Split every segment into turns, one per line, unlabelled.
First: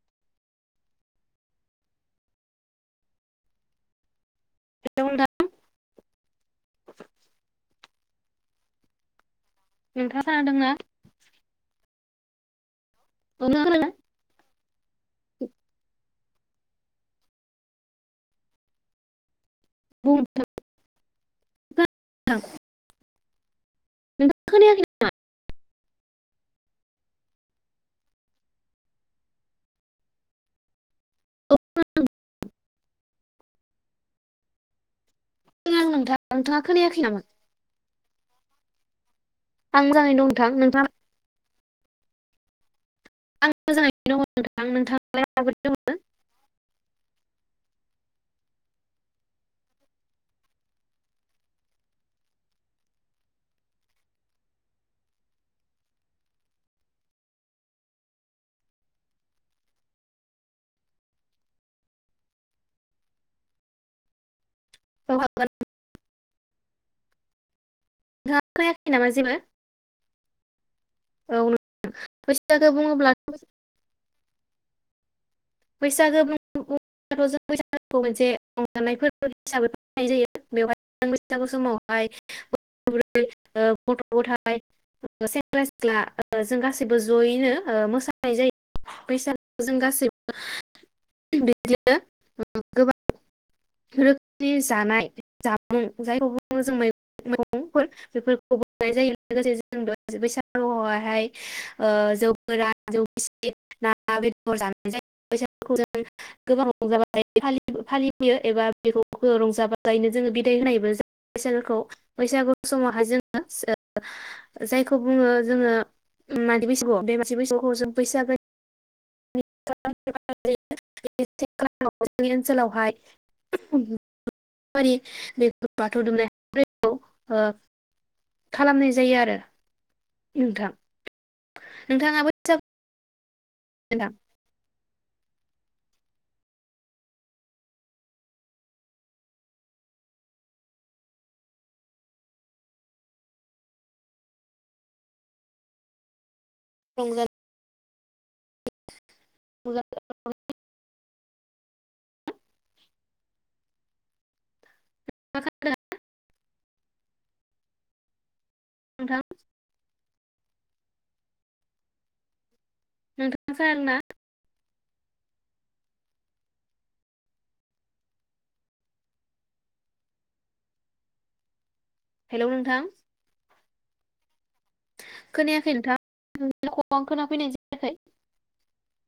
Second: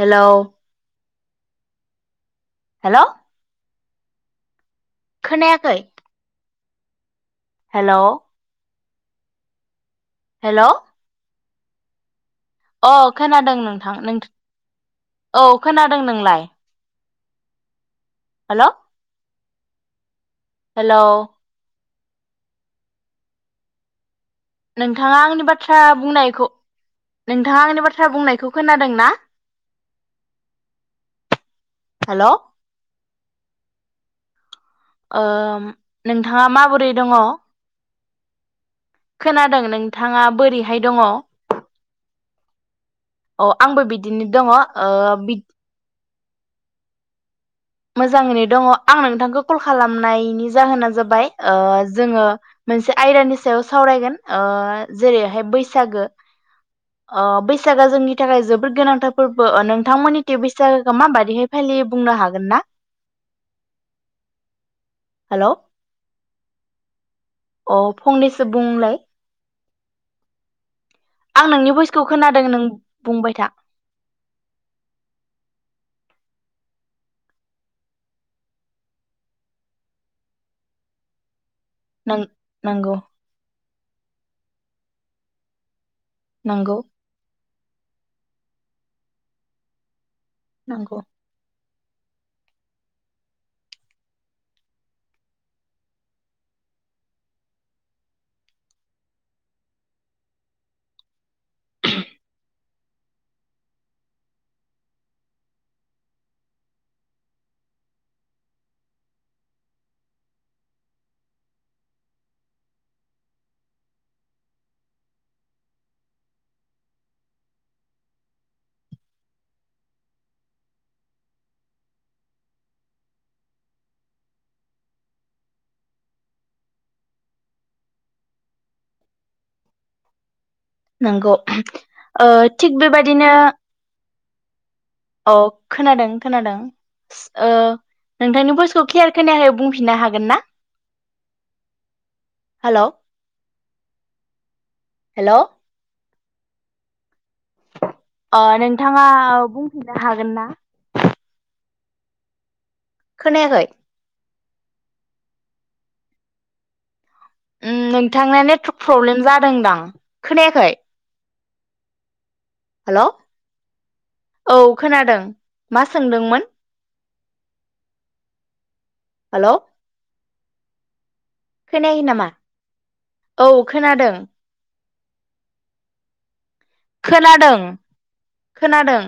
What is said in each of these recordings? Hello hello
hello नोंथां
खोनायाखै hello
नोंथाङा
हेलौ
दोंना
अ खोनादों
नोंथाङा खोनादोंना
नोंथां औ खोनादों नोंलाय। [inaudible] हेल।
बुं थां।
हेल।
आ।
नोंथाङा आंनि बाथ्रा बुंनाय। खौ नोंथाङा आंनि बाथ्रा बुंनायखौ खोनादों ना।
औ खोनादों
हेल। ओ
नोंथां
नोंथाङा माबोरै
खोनायाखै
दङ।
नामा
खोनादों
आं मोजाङैनो दं
नोंथाङा
नोंथां
बोरैहाय
नोंथाङा
दङ। अ
आं
आंबो
मोजाङैनो
बिदिनो दङ
नोंथां
ओ
नोंथाङालाय
बि।
माबोरै दङ
मोजाङैनो दङ आं नोंथांखौ कल खालामनायनि जाहोना जाबाय ओ जोङो मोनसे आयदानि सायाव सावरायगोन ओ जेरैहाय बैसागो ओ बैसागोआ जोंनि थाखाय जोबोद गोनांथार फोरबो नोंथांमोननिथि बैसागोखौ माबाददिहाय फालियै बुंनो हागोन ना। हेल'
[inaudible]
अ
नोंथाङा
फंनैसो
खोनायाखै
बुंलाय।
नामा जेबो औ
आं नोंनि भइसखौ खोनादों नों
बैसागो बुङोब्ला
बुंबाय था।
बैसागोथ' जों बैसागुखौ मोनसे रंजानाय फोरबो हिसाबै होननाय जायो बेवहाय जों बैसागु। समावहाय।
नों
[inaudible]
नंगौ
गथ गथाय सेंग्रा सि सिख्ला जों
नंगौ
गासैबो जयैनो ओ मोसानाय जायो बैसागु जों गासैबो।
नंगौ।
बिदिनो गोबां रोखोमनि जानाय जामुं जायखौ बुङो जों मैगंफोर बेफोरखौ बनाय जायो लोगोसे जों बैसागुआवहाय ओ जौफोरा [unintelligible] ना बेदर जा ज बैसागुखौ जों गोबां रंजाबाजायो फालिबोयो एबा बेखौ रंजा बाजायैनो जोङो बिदाय होनायबो ज बैसागोखौ बैसागु समावहाय जोङो जायखौ बुङो जोङो म बैसागुआव बे म बैसागुखौ जों बैसागो। [unintelligible] जोंनि ओनसोलावहाय बाथौ दुमनाय ओ। खालामनाय जायो आरो। नोंथां
नंगौ ओ
नोंथाङाबो
थिग बे बाय बिदिनो।
[inaudible]
अ खोनादों खोनादों ओ नोंथांनि बइसखौ क्लियार खोनायाखै बुंफिननो हागोन ना हेल' हेल'।
[unintelligible]
अ नोंथाङा
नोंथां
बुंफिनो हागोन ना? खोनायाखै?
[unintelligible]
उम नोंथां ना नेट
नोंथाङा
प्रब्लेम जादोंदां? खोनायाखै? हेल'
नोंथांजो आंना
औ खोनादों मा सोंदोंमोन? हेलौ। खोनायो नामा
हेलौ नोंथां
औ? खोनादों?
खोनायाखै नोंथां। रावखौ आं खोनाफैनाय
खोनादों
जायाखै
खोनादों।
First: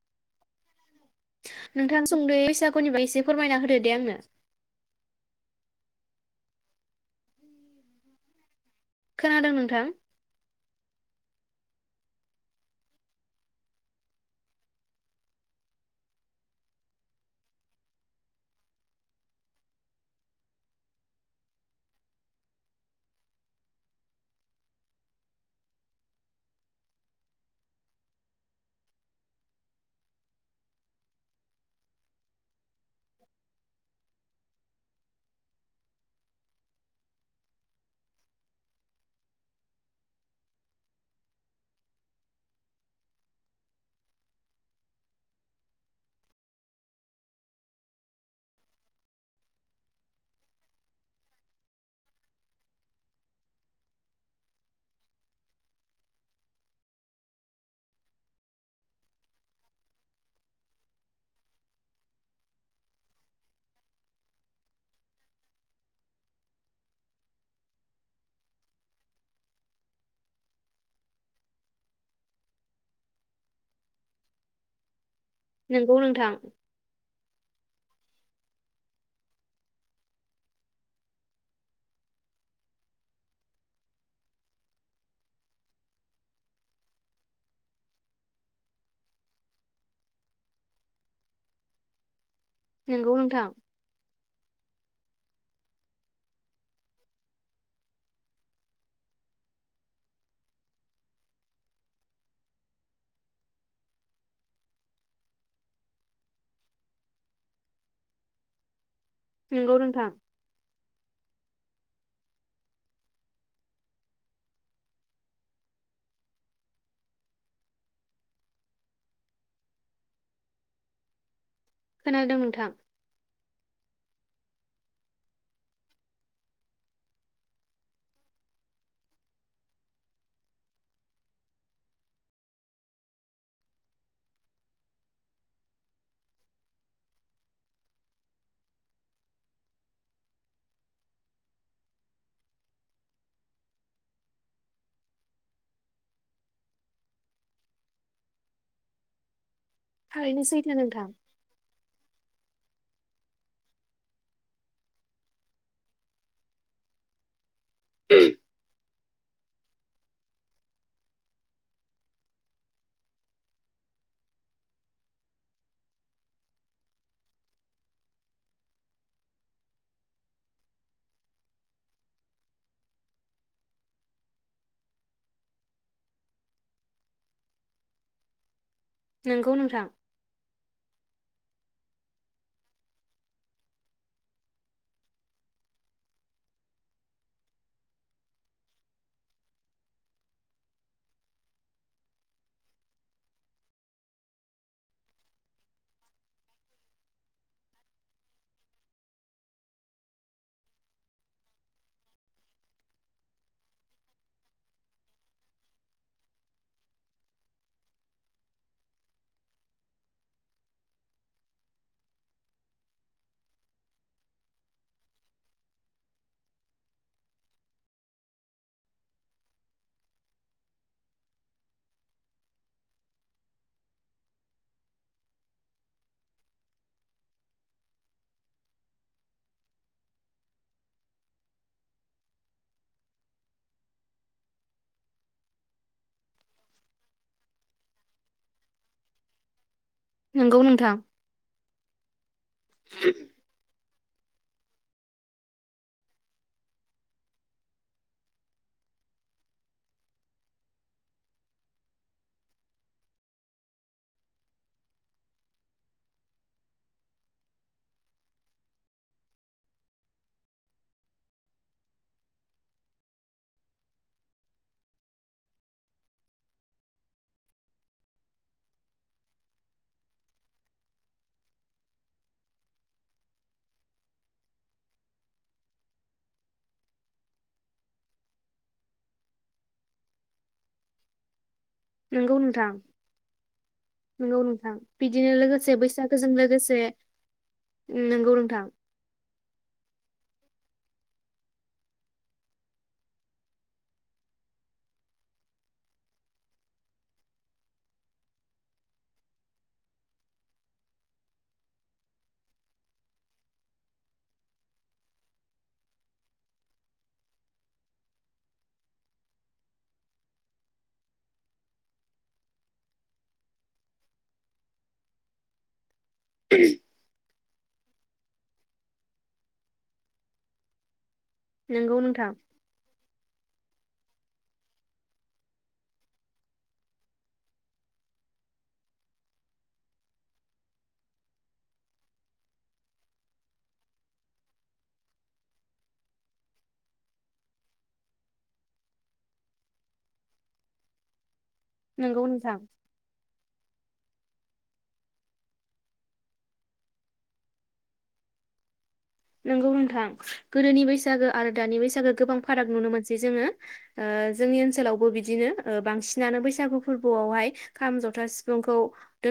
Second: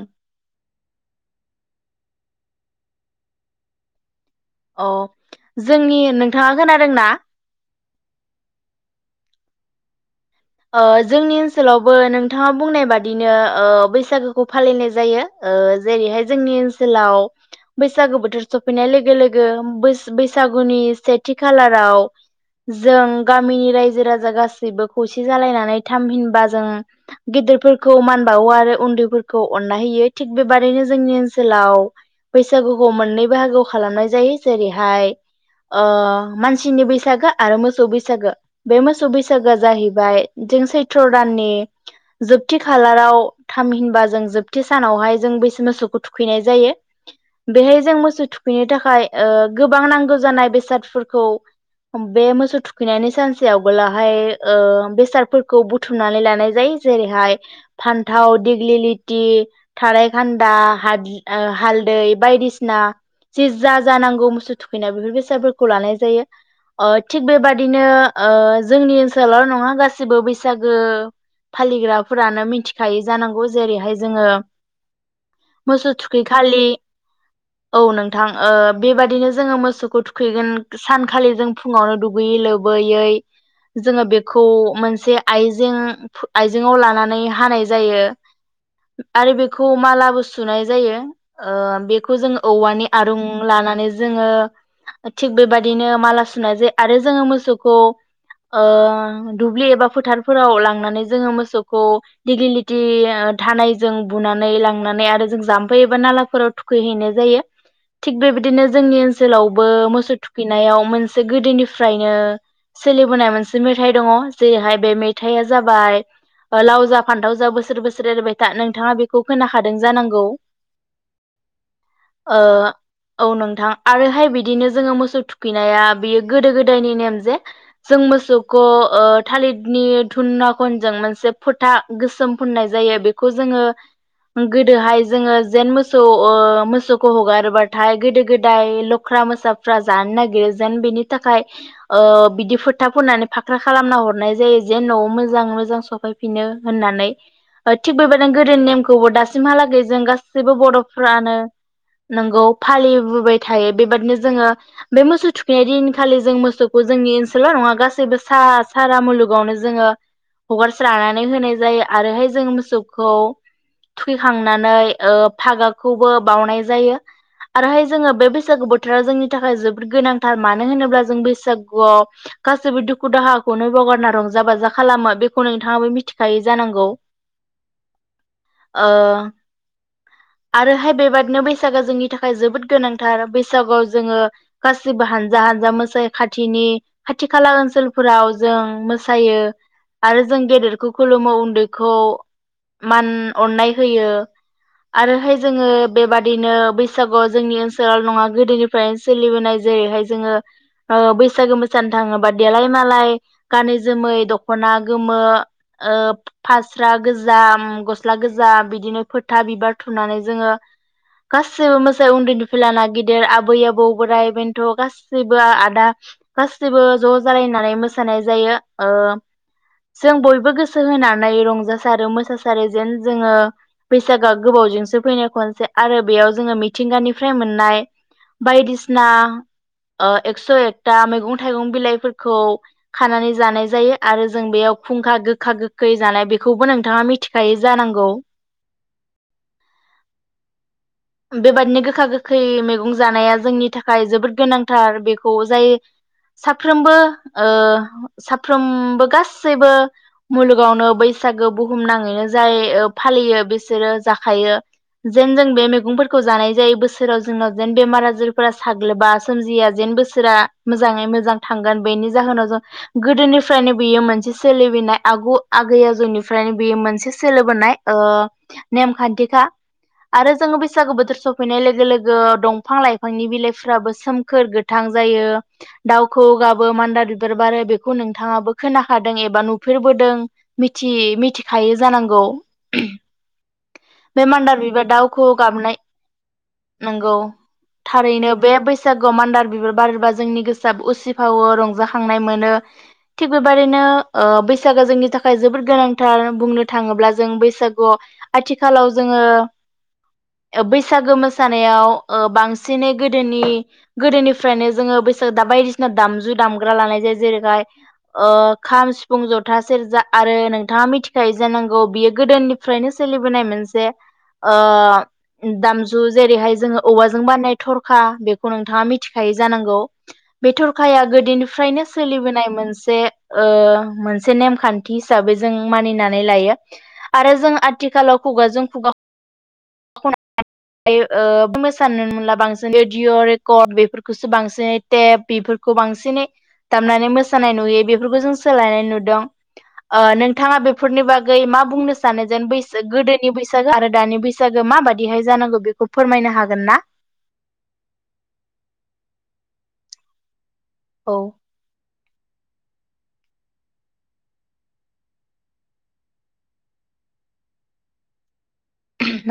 नोंथां सुंदयै बैसागुनिबागै एसे फोरमायना होदो दे आंनो।
अ जोंनि नोंथाङा खोनादोंना?
खोनादों नोंथां?
ओ जोंनि ओनसोलावबो नोंथाङा बुंनाय बादिनो ओ बैसागोखौ फालिनाय जायो ओ जेरैहाय जोंनि ओसोलाव बैसागु बोथोर सौफैनाय लोगो लोगो बोस बैसागुनि सेथि खालाराव जों गामिनि रायजो राजा गासैबो खौसे जालायनानै थामहिनबा जों गिदिरफोरखौ मान बावो आरो उन्दैफोरखौ अनना होयो थिग बेबादिनो जोंनि ओनसोलाव बैसागुखौ मोन्नै बाहागोआव खालामनाय जायो जेरैहाय ओ मानसिनि बैसागो आरो मोसौ बैसागो बे मोसौ बैसागोआ जाहै बाय जों सैथ्र' दाननि जोबथि खालाराव थामहिनबा जों जोबथि सानावहाय जों [unintelligible] खौ थुखैनाय जायो बेहाय जों मोसौ थुखैनो थाखाय ओ गोबां नांगौ जानाय बेसादफोरखौ बे मोसौ थुखैनायनि सानसे आगलाहाय ओ बेसादफोरखौ बुथुमनानै लानाय जायो जेरैहाय फान्थाव दिग्लिलिथि थारायखान्दा हाद्र ओ हालदै बायदिसिना जि जा जानांगौ मोसौ थुखैनाय बेफोर बेसादफोरखौ लानाय जायो ओ थिग बेबादिनो ओ जोंनि ओनसोलावल' नङा गासिबो बैसागो फालिग्राफोरानो मिथिखायो जानांगौ जेरैहाय जोङो मोसौ
नोंगौ
थुखै
नोंथां
खालि औ नोंथां ओ बेबादिनो जोङो मोसौखौ थुखैगोन सानखालि जों फुङावनो दुगैयै लोबैयै जोङो बेखौ खौ मोनसे आइजें आइजेंआव लानानै हानाय जायो आरो बेखौ मालाबो सुनाय जायो ओ बेखौ जों औवानि
नोंगौ
आरुं
नोंथां
लानानै जोङो थिग बेबायदिनो माला सुनाय जायो आरो जोङो मोसौखौ ओ दुब्लि एबा फोथारफोराव लांनानै जोङो मोसौखौ दिगलिलिथि थानायजों बुनानै लांनानै आरो जों जाम्फै एबा नालाफोराव थुखैहैनाय जायो थिग बेबायदिनो जोंनि सोलावबो
नोंगौ नोंथां
मोसौ थुखैनायाव मोनसे गोदोनि फ्रायनो सोलिबोनाय मोनसे मेथाइ दङ जेरैहाय बे मेथाइया जाबाय लाव जा फान्थाव जा बोसोर बोसोर एरबाय था नोंथाङा बेखौ खोनाखादों जानांगौ?
खोनादों
ओ
नोंथां
औ नोंथां। आरोहाय बिदिनो जोङो मोसौ थुखैनाया बियो गोदो गोदायनि नेम जे जों मोसौ को ओ थालिदनि धुनना कनजों मोनसे फोथा गोसोम फुननाय जायो बेखौ जोङो गोदोहाय जोङो जेन मोसौ ओ मोसौखौ हगारोबाथाय गोदो गोदाय लख्रा मोसाफ्रा जानो नागिरो जेन बेनि थाखाय ओ बिदि फोथा फुननानै फाख्रा खालामना हरनाय जायो जेन न'आव मोजां मोजां सफैफिनो होननानै ओ थिग बेबायदिनो गोदोनि नेमखौबो दासिमहालाग गै जों
थारैनो
गासैबो
सैथो नोंथां
बर'फ्रानो नंगौ फालिबोबाय थायो बेबादिनो जोङो बे मोसौ थुखैनाय दिनखालि जों मोसौखौ जोंनि ओनसोलल' नङा गासैबो सारा मुलुगावनो जोङो हगारस्रानानै होनाय जायो आरोहाय जों मोसौखौ थुखैखांनानै ओ फागाखौबो बउनाय जायो आरोहाय जोङो बे बैसागु बोथोरा जोंनि थाखाय जोबोद गोनांथार मानो होनोब्ला जों बैसागुआव गासैबो दुखु दुखु दाहाखौनो बावगारना रंजा बाजा खालामो बेखौ नोंथाङाबो मिथिखायो जानांगौ। ओ
नोंगौ नोंथां
आरोहाय बेबाद नो बैसागोआ जोंनि थाखाय जोबोद गोनांथार बैसागुआव जोङो गासिबो हानजा हानजा मोसायो खाथिनि खाथि खाला ओनसोल फोराव जों मोसायो आरो जों गेदेरखौ खुलुमो उन्दैखौ मान अननाय होयो आरोहाय जोङो बेबादिनो बैसागुआव जोंनि ओनसोलाव नङा गोदोनिफ्रायनो सोलिबोनाय जेरैहाय जोङो ओ बैसागो मोसानो थाङोबा देलाय मालाय गानै जोमै दख'ना गोमो ओ फास्रा गोजा गस्ला गोजा बिदिनो फोथा बिबार थुनानै जोङो गासैबो मोसायो उन्दैनिफ्राय लाना गिदिर आबै आबौ बोराय बेन्थ' गासैबो आदा गासिबो ज' जालायनानै मोसानाय जायो ओ जों बयबो गोसो होनानै रंजासारो मोसासारो जेन जोङो बैसागोआ गोबावजोंसो फैनाय खनसे आरो बेयाव जोङो मिथिंगानिफ्राय मोननाय बायदिसिना ओ एकस' एकथा मैगं थाइगं बिलाइफोर खौ खानानै जानाय जायो आरो जों बेयाव खुंखा गोखा गोखै जानाय बेखौबो नोंथाङा मिथिखायो जानांगौ।
नोंगौ नोंथां
बेबादिनो गोखा गोखै मैगं जानाया जोंनि थाखा थाखाय जोबोद गोनांथार बेखौ जाय साफ्रोमबो ओ साफ्रोमबो गासैबो मुलुगावनो बैसागो बुहुम नाङैनो जाय ओ फालियो बिसोरो जाखायो जेन जों बे मैगंफोरखौ जानाय जायो बोसोराव जोंनाव जेन बेमार आजारफोरा साग्लोबा सोमजिया जेन बोसोरा मोजाङै मोजां थांगोन बेनि जाहोनाव जों गोदोनिफ्रायनो बेयो मोनसे सोलिबोनाय आगु आगै आजौनिफ्रायनो बेयो मोनसे सोलिबोनाय ओ नेमखान्थिखा आरो जोङो बैसागु बोथोर सफैनाय लोगो लोगो दंफां लाइफांनि बिलाइफ्राबो सोमखोर गोथां जायो दाउखौ गाबो मान्दार बिबार बारो बेखौ नोंथाङो खोनाखिदों एबा नुफेरबोदों मिथि मिथि खायो जानांगौ।
नोंगौ नोंथां
बे
नंगौ
मान्दार
नोंथां
बिबार
बिदिनो
दाउखौवौ
लोगोसे
गाबनाय
बैसागोजों लोगोसे
नंगौ थारैनो
नंगौ
बे
नोंथां
बैसागोआव मान्दार बिबार बारबा जों जोंनि गोसोआ उसिफावो रंजाखांनाय मोनो थिग बेबायदिनो ओ बैसागो जोंनि थाखाय जोबोद गोनांथार बुंनो थाङोब्ला जों बैसागुआव आथिखालाव जोङो बैसागो मोसानायाव ओ बांसिनै गोदोनि गोदोनिफ्रायनो जोङो बैसागो दा बायदिसिना दामजु दामग्रा लानाय जायो जेरैहाय ओ खाम सिफुं जथा सेरजा आरो नोंथाङा मिथिखायो जानांगौ बियो गोदोनिफ्रायनो सोलिबोनाय मोनसे ओ दामजु जु जेरैहाय जोङो औवाजों बानाय थरखा बेखौ नोंथाङा मिथिखायो जानांगौ बे थरखाया गो दोनिफ्रायनो
नंगौ नोंथां
सोलिबोनाय मोनसे ओ मोनसे नेमखान्थि हिसाबै जों मानिनानै लायो आरो जों आ आथिखालाव खुगाजों खुगा [unintelligible] ओ मोसानो मोनला बांसिन रेडिअ' रेकर्ड बेफोरखौसो बांसिनै टेप बेफोरखौ बांसिनै दामनानै मोसानाय नुयो बेफोरखौ जों सोलायनाय नुदों ओ नोंथाङा बेफोरनि बाग गै मा बुंनो सानो
नंगौ
जेन
नोंथां
बैस गोदोनि बैसागो आरो दानि बैसागो माबादिहाय जानांगौ बेखौ फोरमायनो हागोनना?
नोंगौ नोंथां। गोदोनि बैसागो आरो दानि बैसागो गोबां फाराग नुनो मोनसै जोङो ओ जोंनि ओनसोलावबो बिदिनो ओ बांसिनानो बैसागु फोरबोआवहाय खाम जथा सिफ फुंखौ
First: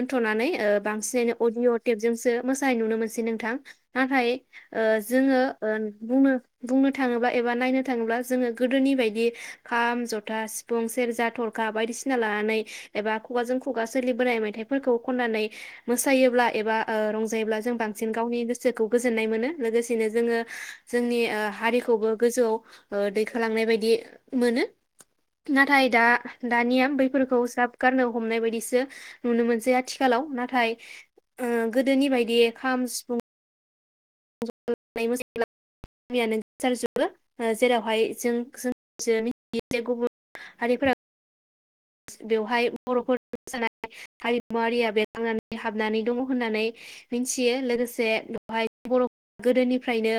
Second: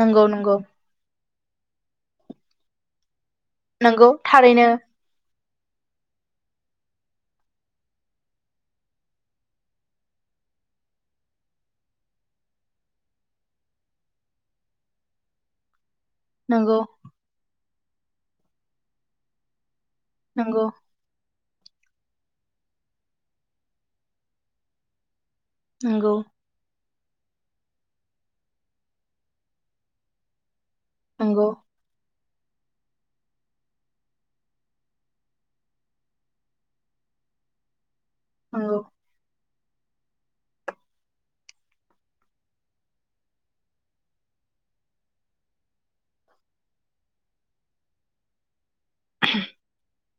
नंगौ नंगौ
ओ बांसिन अडिअ' टेपजोंसो मोसानाय नु मोनसै नों थां
नंगौ
नाथाय
थारैनो
ओ जोङो ओ बुंनो बुंनो थाङोब्ला एबा नायनो थाङोब्ला जोङो गोदोनि बायदि खाम जथा सिफुं सेरजा थरखा बायदिसिना लानानै एबा खुगाजों खुगा सोलिबोनाय मेथाइफोरखौ खन्नानै मोसायोब्ला एबा
नंगौ
ओ रंजायोब्ला जों बांसिन गावनि गोसोखौ गो जोननाय मोनो लोगोसे नो जोङो
नंगौ
जोंनि ओ हारिखौबो गोजौआव ओ दैखोलांनाय बायदि मोनो। नाथाय दा
नंगौ
दानिया बै फोरखौ ज्राब गारनो हमनाय बायदिसो नुनो मोनसै आथिखालाव नाथाय ओ
नंगौ
गोदोनि बायद दे खाम, सिफुं [inaudible]
नंगौ
[unintelligible] [inaudible] बेवहाय बर'फोर मोसानाय हारिमुवारिया बे थांनानै हाबनानै दङ होननानै मिथियो लोगोसे बेवहाय बर'फ गोदोनिफ्रायनो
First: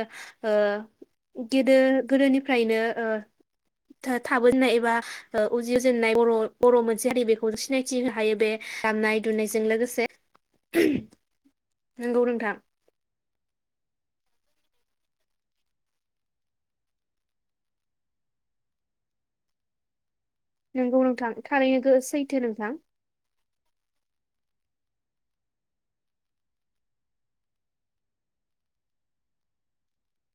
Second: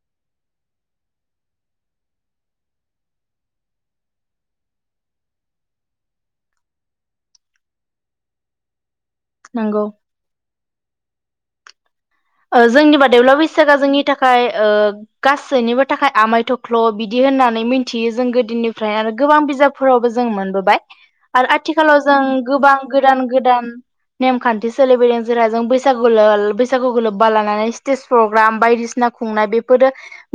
ओ गोदो गोदोनिफ्रायनो ओ थाबोननाय एबा ओ उजिजेननाय बर' [inaudible] दामनाय दुनायजों
नंगौ
लोगोसे नंगौ नोंथां
जोंनि बादैब्ला बैसागुआ जोंनि थाखाय ओ गासैनिबो थाखाय आमाय थख्ल' बिदि होननानै मिथियो जों गोदोनिफ्राय आरो गोबां बिजाबफोरावबो जों जों मोनबोबाय
नंगौ नोंथां
आरो
थारैनो
आथिखालाव जों
सैथो नोंथां
गोबां गोदान गोदान [inaudible] लोब्बा लानानै स्टेज प्रग्राम बायदिसिना खुंनाय बेफोरो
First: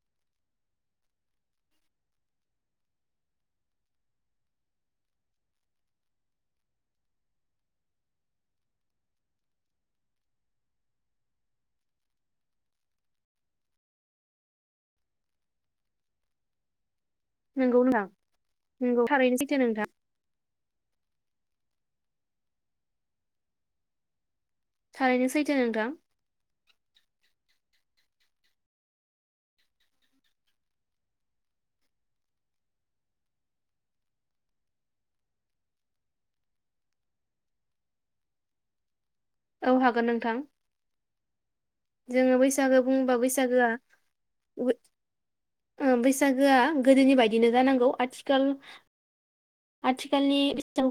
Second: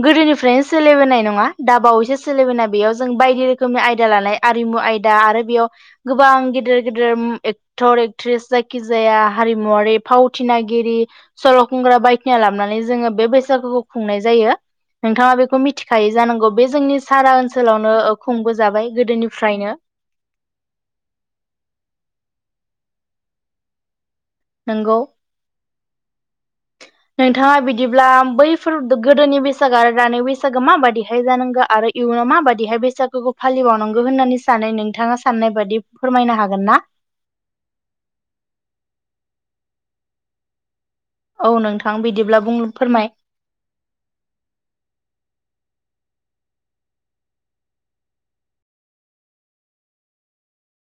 गोदोनिफ्रायनो सोलिबोनाय नङा दा बावैसो सोलिबोनाय बेयाव जों बायदि रोखोमनि आयदा लानाय आरिमु आयदा आरो बेयाव गोबां गेदेर गिदिर एक्टर, एक्ट्रिस जायखिजाया हारिमुवरारि फावथिनागिरि सल' खुंग्रा बायदिना लाबोनानै जोङो बे बैसागुखौ खुंनाय जायो नोंथाङा बेखौ मिथिखायायो जानांगौ बे जोंनि सारा
नंगौ
ओनसोलावनो
नोंथां
ओ खुंबोजाबाय
नंगौ थारैनो सैथो
गोदोनिफ्रायनो
नोंथां
नोंगौ
थारैनो सैथो नोंथां
नोंथाङा बिद बिदिब्ला बैफोर गोदोनि बैसागो आरो दानि बैसागो माबादिहाय जानांगौ आरो इयुनाव माबादिहाय बैसागोखौ फालिबावनांगौ होननानै सानो नोंथाङा साननाय बादि फोरमायनो हागोन ना
औ हागोन नोंथां
औ नोंथां
जोङो
बिदिब्ला बुं
बैसागो
फोरमाय
बुङोबा बैसागोआ बैसागोआ गोदोनि बायदिनो जानांगौ आथिखाल आथिखालनि